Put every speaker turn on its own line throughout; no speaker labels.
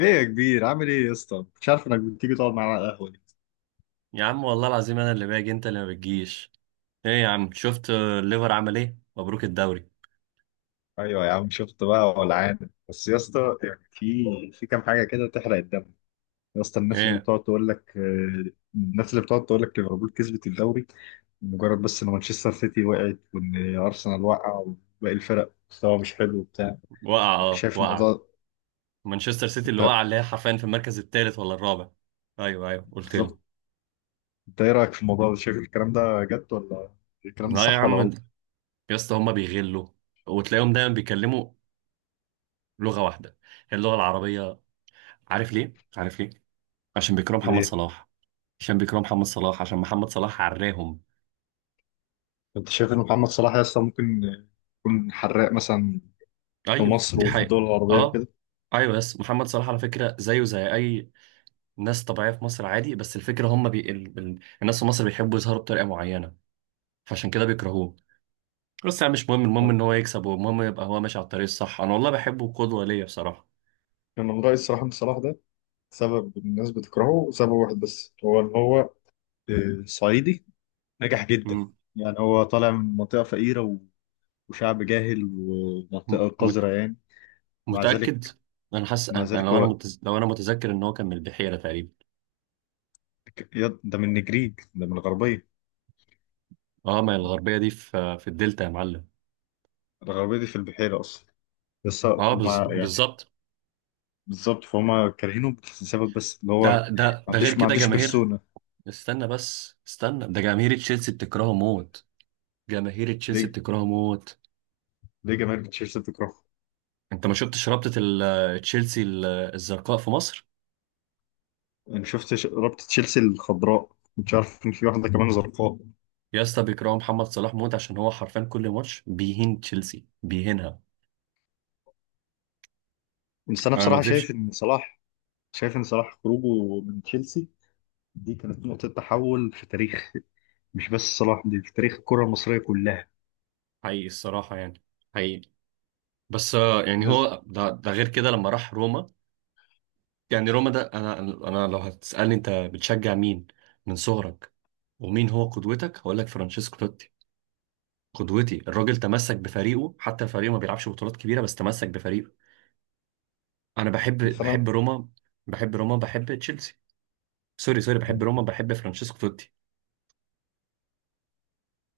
ايه يا كبير، عامل ايه يا اسطى؟ مش عارف انك بتيجي تقعد معانا على القهوه دي.
يا عم والله العظيم انا اللي باجي انت اللي ما بتجيش. ايه يا عم شفت الليفر عمل ايه؟ مبروك الدوري.
ايوه يا عم شفت بقى، ولعان. بس يا اسطى يعني في كام حاجه كده تحرق الدم. يا اسطى الناس اللي
ايه؟
بتقعد تقول لك، الناس اللي بتقعد تقول لك ليفربول كسبت الدوري مجرد بس ان مانشستر سيتي وقعت وان ارسنال وقع وباقي الفرق مستوى مش حلو وبتاع.
وقع.
يعني
اه
شايف
وقع.
الموضوع؟
مانشستر سيتي اللي
انت
وقع، اللي هي حرفيا في المركز الثالث ولا الرابع؟ ايوه ايوه قلت لي.
بالظبط. انت ايه رايك في الموضوع ده؟ شايف الكلام ده جد ولا الكلام ده
لا يا
صح ولا
عم.
غلط؟
يا اسطى هما بيغلوا، وتلاقيهم دايما بيتكلموا لغه واحده، هي اللغه العربيه. عارف ليه؟ عارف ليه؟ عشان بيكرهوا محمد
ليه؟
صلاح. عشان بيكرهوا محمد صلاح، عشان محمد صلاح عراهم.
انت شايف ان محمد صلاح يا اسطى ممكن يكون حراق مثلا في
ايوه
مصر
دي
وفي
حقيقه.
الدول العربية
اه.
وكده؟
ايوه بس محمد صلاح على فكره زيه زي اي ناس طبيعية في مصر، عادي. بس الفكرة هم الناس في مصر بيحبوا يظهروا بطريقة معينة، فعشان كده بيكرهوه. بس يعني مش مهم، المهم
أه.
ان هو يكسب، والمهم يبقى هو ماشي على الطريق الصح. انا والله بحبه، قدوة ليا بصراحة.
أنا من رأيي الصراحة إن صلاح ده سبب الناس بتكرهه سبب واحد بس، هو إن هو صعيدي نجح جدا.
مم.
يعني هو طالع من منطقة فقيرة وشعب جاهل
م...
ومنطقة قذرة
مت...
يعني. مع
متأكد.
ذلك،
انا حاسس،
مع
انا أنا
ذلك
لو انا
هو
متز... لو انا متذكر ان هو كان من البحيرة تقريبا.
ده من النجريج، ده من الغربية.
اه ما هي الغربية دي في الدلتا يا معلم.
الغربية دي في البحيرة أصلا. بس
اه
مع يعني،
بالظبط.
بالظبط، فهم كارهينه بسبب بس اللي هو ما
ده غير
عندوش ما
كده
عندوش
جماهير.
بيرسونا.
استنى بس استنى، ده جماهير تشيلسي بتكرهه موت. جماهير تشيلسي
ليه؟
بتكرهه موت.
ليه جماهير تشيلسي بتكرهه؟
انت ما شفتش رابطة تشيلسي الزرقاء في مصر؟
انا شفت رابطه تشيلسي الخضراء، مش عارف ان في واحده كمان زرقاء.
يا اسطى بيكرهوا محمد صلاح موت عشان هو حرفيا كل ماتش بيهين تشيلسي، بيهينها.
بس انا
انا ما
بصراحه شايف
اكذبش.
ان صلاح، شايف ان صلاح خروجه من تشيلسي دي كانت نقطه تحول في تاريخ، مش بس صلاح، دي في تاريخ الكره المصريه كلها.
حقيقي الصراحة يعني، حقيقي. بس يعني
الناس،
هو ده غير كده لما راح روما. يعني روما ده، انا لو هتسألني انت بتشجع مين من صغرك، ومين هو قدوتك، هقول لك فرانشيسكو توتي. قدوتي الراجل تمسك بفريقه، حتى فريقه ما بيلعبش بطولات كبيرة بس تمسك بفريقه. انا بحب
بس انا
بحب روما، بحب روما بحب تشيلسي. سوري سوري، بحب روما بحب فرانشيسكو توتي.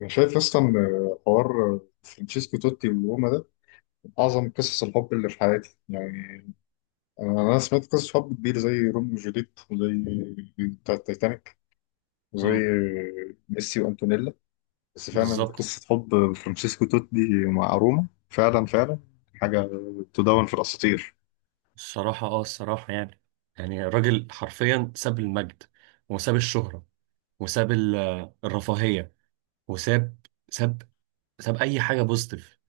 أنا شايف اصلا حوار فرانشيسكو توتي وروما ده من اعظم قصص الحب اللي في حياتي يعني. أنا سمعت قصص حب كبير زي روميو وجوليت وزي بتاع التايتانيك وزي
امم.
ميسي وانتونيلا. بس فعلا
بالظبط.
قصة حب فرانشيسكو توتي مع روما فعلا، فعلا حاجة تدون في الأساطير.
الصراحة الصراحة يعني الراجل حرفيا ساب المجد، وساب الشهرة، وساب الرفاهية، وساب، ساب ساب أي حاجة بوزيتيف.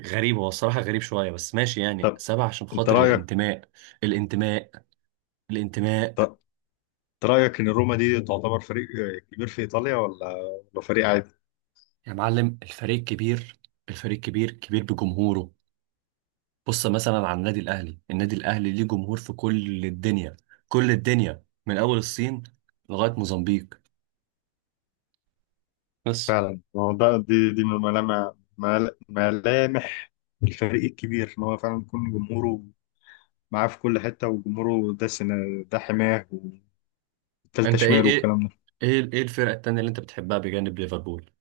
غريب هو الصراحة، غريب شوية، بس ماشي يعني،
طب
ساب عشان
أنت
خاطر
رأيك
الانتماء. الانتماء. الانتماء.
طب أنت رأيك إن روما دي تعتبر فريق كبير في إيطاليا، ولا ولا فريق عادي؟
يا معلم الفريق كبير. الفريق كبير، كبير بجمهوره. بص مثلا على النادي الاهلي. النادي الاهلي ليه جمهور في كل الدنيا، كل الدنيا من اول الصين لغايه موزمبيق بس.
فعلا، ما هو ده، دي من ملامح، ملامح الفريق الكبير، إن هو فعلا يكون جمهوره معاه في كل حتة، وجمهوره ده سنة، ده حماه، والتالتة
انت ايه؟
شمال
ايه
والكلام ده.
ايه ايه الفرقه التانيه اللي انت بتحبها بجانب ليفربول؟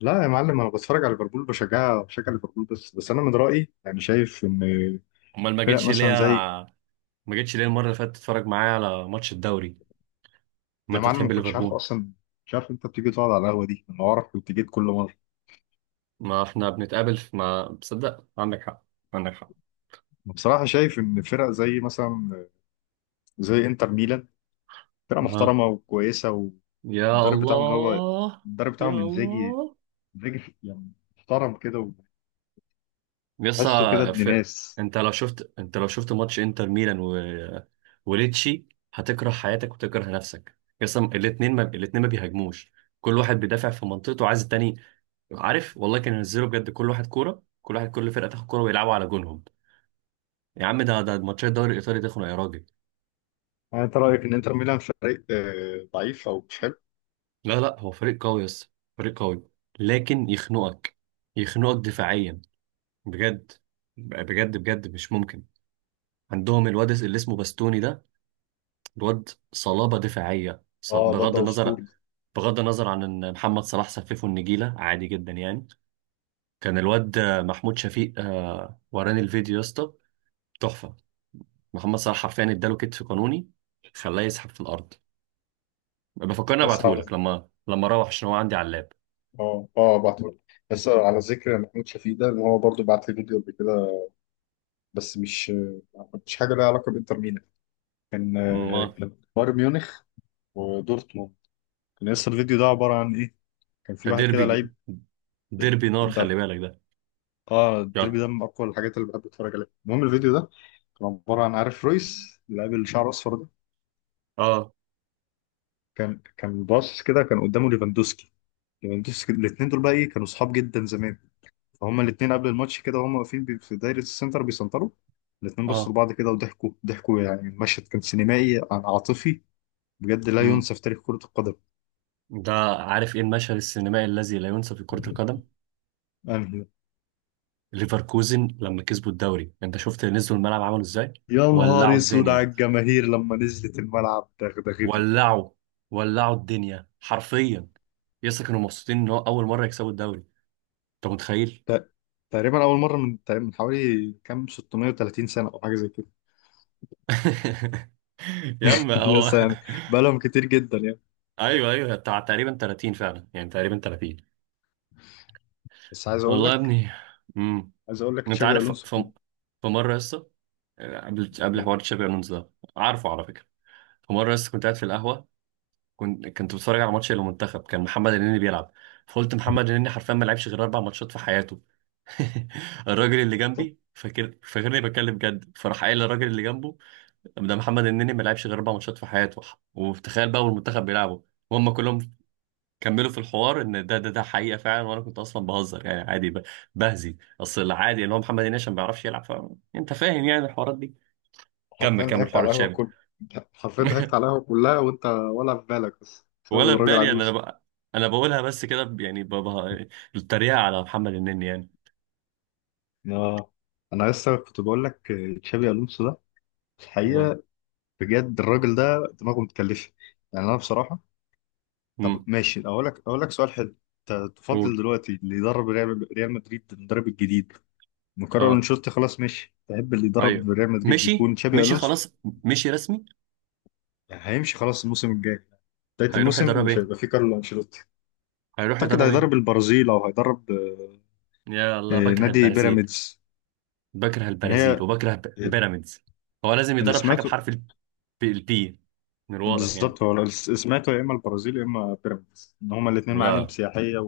لا يا معلم، أنا بتفرج على ليفربول، بشجعها، بشجع ليفربول، بس أنا من رأيي يعني شايف إن
امال ما
فرق
جيتش ليه؟
مثلا زي،
ما جيتش ليه المره اللي فاتت تتفرج معايا على ماتش الدوري؟ ما
يا
انت
معلم ما
بتحب
كنتش عارف
ليفربول.
اصلا، مش عارف انت بتيجي تقعد على القهوه دي، انا اعرف كنت جيت كل مره.
ما احنا بنتقابل في، ما بصدق. عندك حق، عندك حق.
بصراحه شايف ان فرق زي مثلا زي انتر ميلان فرقه
ها.
محترمه وكويسه، والمدرب
يا
بتاعهم اللي هو،
الله.
المدرب
يا
بتاعهم انزاجي.
الله.
انزاجي يعني محترم كده،
يس.
وتحسه كده ابن
في...
ناس.
انت لو شفت، انت لو شفت ماتش انتر ميلان وليتشي هتكره حياتك وتكره نفسك. يس. الاثنين ما بيهاجموش، كل واحد بيدافع في منطقته عايز التاني. عارف والله كان ينزلوا بجد كل واحد كوره، كل واحد كل فرقه تاخد كوره ويلعبوا على جونهم. يا عم ده ماتشات الدوري الايطالي تخنق يا راجل.
يعني انت رايك ان انتر ميلان فريق ضعيف او مش حلو؟
لا لا، هو فريق قوي. يس فريق قوي، لكن يخنقك. يخنقك دفاعيا. بجد. بجد بجد مش ممكن. عندهم الواد اللي اسمه باستوني ده، الواد صلابة دفاعية.
اه الواد
بغض
ده
النظر،
اسطوري.
بغض النظر عن ان محمد صلاح سففه النجيلة عادي جدا يعني. كان الواد محمود شفيق وراني الفيديو يا اسطى، تحفة. محمد صلاح حرفيا اداله كتف قانوني، خلاه يسحب في الارض. بفكرني
بس على،
ابعتهولك لما اروح، عشان هو عندي على اللاب.
اه اه بعتولي، بس على ذكر محمود شفيق ده، ان هو برضه بعت لي فيديو قبل كده، بس مش مش حاجه لها علاقه بانتر ميلان، كان
ما.
كان بايرن ميونخ ودورتموند. كان لسه الفيديو ده عبارة عن إيه، كان في
ده
واحد كده
ديربي.
لعيب،
ديربي نار
ده،
خلي بالك ده.
اه الديربي
يلا.
ده من اقوى الحاجات اللي بحب اتفرج عليها. المهم الفيديو ده كان عباره عن، عارف رويس اللاعب اللي شعره اصفر ده،
اه.
كان كان باص كده، كان قدامه ليفاندوسكي. ليفاندوسكي الاثنين دول بقى ايه، كانوا صحاب جدا زمان، فهم الاثنين قبل الماتش كده وهم واقفين في دايره السنتر بيسنتروا، الاثنين بصوا
اه.
لبعض كده وضحكوا، ضحكوا يعني، المشهد كان سينمائي عن عاطفي، بجد لا
امم
ينسى في تاريخ كره القدم.
ده عارف ايه المشهد السينمائي الذي لا ينسى في كرة القدم؟
انهي؟
ليفركوزن لما كسبوا الدوري، انت شفت نزلوا الملعب عملوا ازاي؟
يا
ولعوا
نهار اسود على
الدنيا.
الجماهير لما نزلت الملعب دغدغته.
ولعوا. ولعوا الدنيا حرفيا. يسا كانوا مبسوطين ان هو اول مره يكسبوا الدوري، انت متخيل؟
ت- تقريبا اول مره من تقريباً من حوالي كام 630 سنه او حاجه زي كده.
يا عم هو.
يس يعني بقالهم كتير جدا يعني.
ايوه ايوه، بتاع تقريبا 30 فعلا، يعني تقريبا 30.
بس عايز اقول
والله يا
لك،
ابني. امم
عايز اقول لك
انت
تشابي
عارف،
الونسو في
في مره يسا، قبل
الجول.
حوار تشابي الونزو ده. عارفه على فكره. في مره يسا كنت قاعد في القهوه، كنت بتفرج على ماتش المنتخب، كان محمد النني بيلعب. فقلت محمد النني حرفيا ما لعبش غير اربع ماتشات في حياته. الراجل اللي
طب
جنبي فاكرني بتكلم جد، فراح قايل للراجل اللي جنبه ده محمد النني ما لعبش غير اربع ماتشات في حياته. وتخيل بقى والمنتخب بيلعبوا وهم كلهم كملوا في الحوار ان ده حقيقه فعلا، وانا كنت اصلا بهزر يعني عادي، بهزي. اصل العادي ان هو محمد النني عشان ما بيعرفش يلعب. فانت فاهم يعني الحوارات دي.
حرفيا
كمل كمل
ضحكت
حوار
على القهوه
تشابي.
كل، حرفيا ضحكت على القهوه كلها وانت ولا في بالك، بس بسبب
ولا في
الراجل
بالي،
عجوز.
أنا بقولها بس كده، يعني بابا التريقة على محمد النني يعني.
اه انا لسه كنت بقول لك تشابي الونسو ده
اه.
الحقيقه، بجد الراجل ده دماغه متكلفه. يعني انا بصراحه، طب
امم
ماشي اقول لك، اقول لك سؤال حلو. تفضل
قول.
دلوقتي اللي يدرب ريال مدريد، المدرب الجديد مكرر
اه
انشيلوتي خلاص ماشي، تحب اللي
ايوه.
يدرب ريال مدريد
مشي
يكون تشابي
مشي
الونسو؟
خلاص. مشي رسمي.
يعني هيمشي خلاص الموسم الجاي، بداية
هيروح
الموسم
يدرب
مش
ايه؟
هيبقى فيه كارلو انشيلوتي.
هيروح
اعتقد
يدرب ايه؟
هيدرب البرازيل او هيدرب
يا الله بكره
نادي
البرازيل.
بيراميدز.
بكره
يعني
البرازيل،
هي
وبكره
آه،
بيراميدز. هو لازم
اللي
يدرب حاجة
سمعته،
بحرف البي، من الواضح
بالظبط
يعني.
هو اللي سمعته يا اما البرازيل يا اما بيراميدز ان هما الاثنين معالم
لا.
سياحية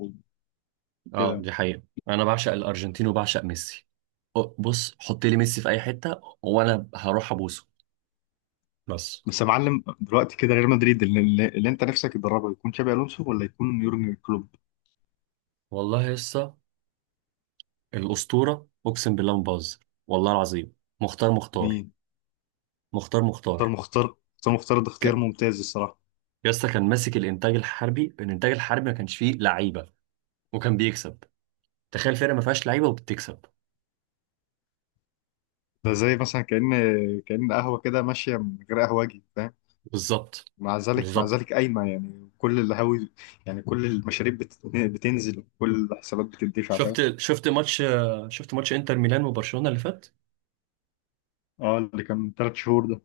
اه
وكده.
دي حقيقة. انا بعشق الارجنتين وبعشق ميسي. بص حط لي ميسي في اي حتة وانا هروح ابوسه. بس.
بس يا معلم دلوقتي كده ريال مدريد اللي انت نفسك تدربه يكون تشابي الونسو ولا يكون يورجن كلوب؟
والله يا اسطى الأسطورة، أقسم بالله ما بهزر. والله العظيم. مختار. مختار.
مين؟
مختار.
اختار
مختار.
مختار. اختار مختار ده اختيار
ك...
ممتاز الصراحه.
يا اسطى، كان ماسك الإنتاج الحربي. الإنتاج الحربي ما كانش فيه لعيبة، وكان بيكسب. تخيل فرقة ما فيهاش لعيبة وبتكسب.
ده زي مثلا كأن، كأن قهوه كده ماشيه من غير قهوجي فاهم.
بالظبط.
مع ذلك، مع
بالظبط.
ذلك قايمه يعني كل القهاوي، يعني كل المشاريب بتنزل وكل الحسابات بتدفع فاهم.
شفت شفت ماتش شفت ماتش إنتر ميلان وبرشلونة اللي فات.
اه اللي كان من ثلاث شهور ده.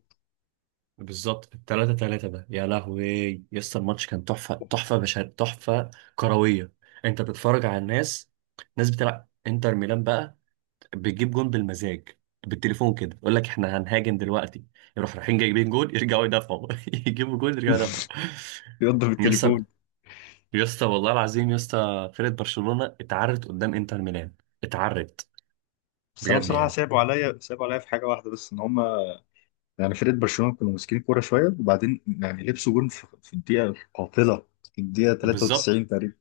بالظبط 3-3 ده، يا لهوي. يا اسطى الماتش كان تحفة. تحفة بشر، تحفة كروية. انت بتتفرج على ناس بتلعب انتر ميلان بقى بتجيب جون بالمزاج، بالتليفون كده يقول لك احنا هنهاجم دلوقتي، يروح رايحين جايبين جون يرجعوا يدافعوا، يجيبوا جون يرجعوا يدافعوا.
بيضرب
يا اسطى،
التليفون.
يا اسطى والله العظيم يا اسطى فرقه برشلونه اتعرت قدام انتر ميلان. اتعرت
بس انا
بجد
بصراحه
يعني.
سابوا عليا، سابوا عليا في حاجه واحده بس ان هم، يعني فرقه برشلونه كانوا ماسكين كوره شويه، وبعدين يعني لبسوا جون في الدقيقه القاتله، في الدقيقه
بالظبط،
93 تقريبا،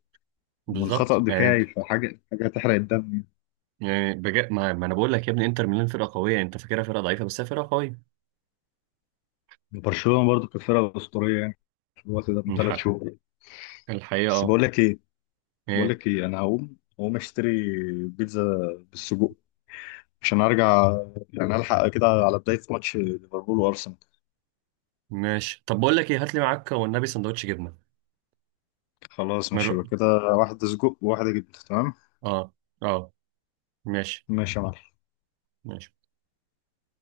ومن
بالظبط
خطا
يعني انت.
دفاعي، فحاجه، حاجه تحرق الدم.
يعني بجد ما انا بقول لك يا ابني انتر ميلان فرقه قويه، انت فاكرها فرقه ضعيفه بس هي فرقه قويه.
يعني برشلونه برضو كانت فرقه اسطوريه يعني في الوقت ده من ثلاث
الحق-
شهور.
الحقيقه
بس
اه.
بقول لك ايه، بقول
ايه؟
لك ايه، انا هقوم، هقوم اشتري بيتزا بالسجق عشان ارجع، يعني الحق كده على بدايه ماتش ليفربول وارسنال.
ماشي، طب بقول لك ايه، هات لي معاك والنبي سندوتش جبنه.
خلاص
من
ماشي
الر-
يبقى كده، واحده سجق وواحده جبنه تمام.
اه. اه. ماشي.
ماشي يا معلم.
ماشي.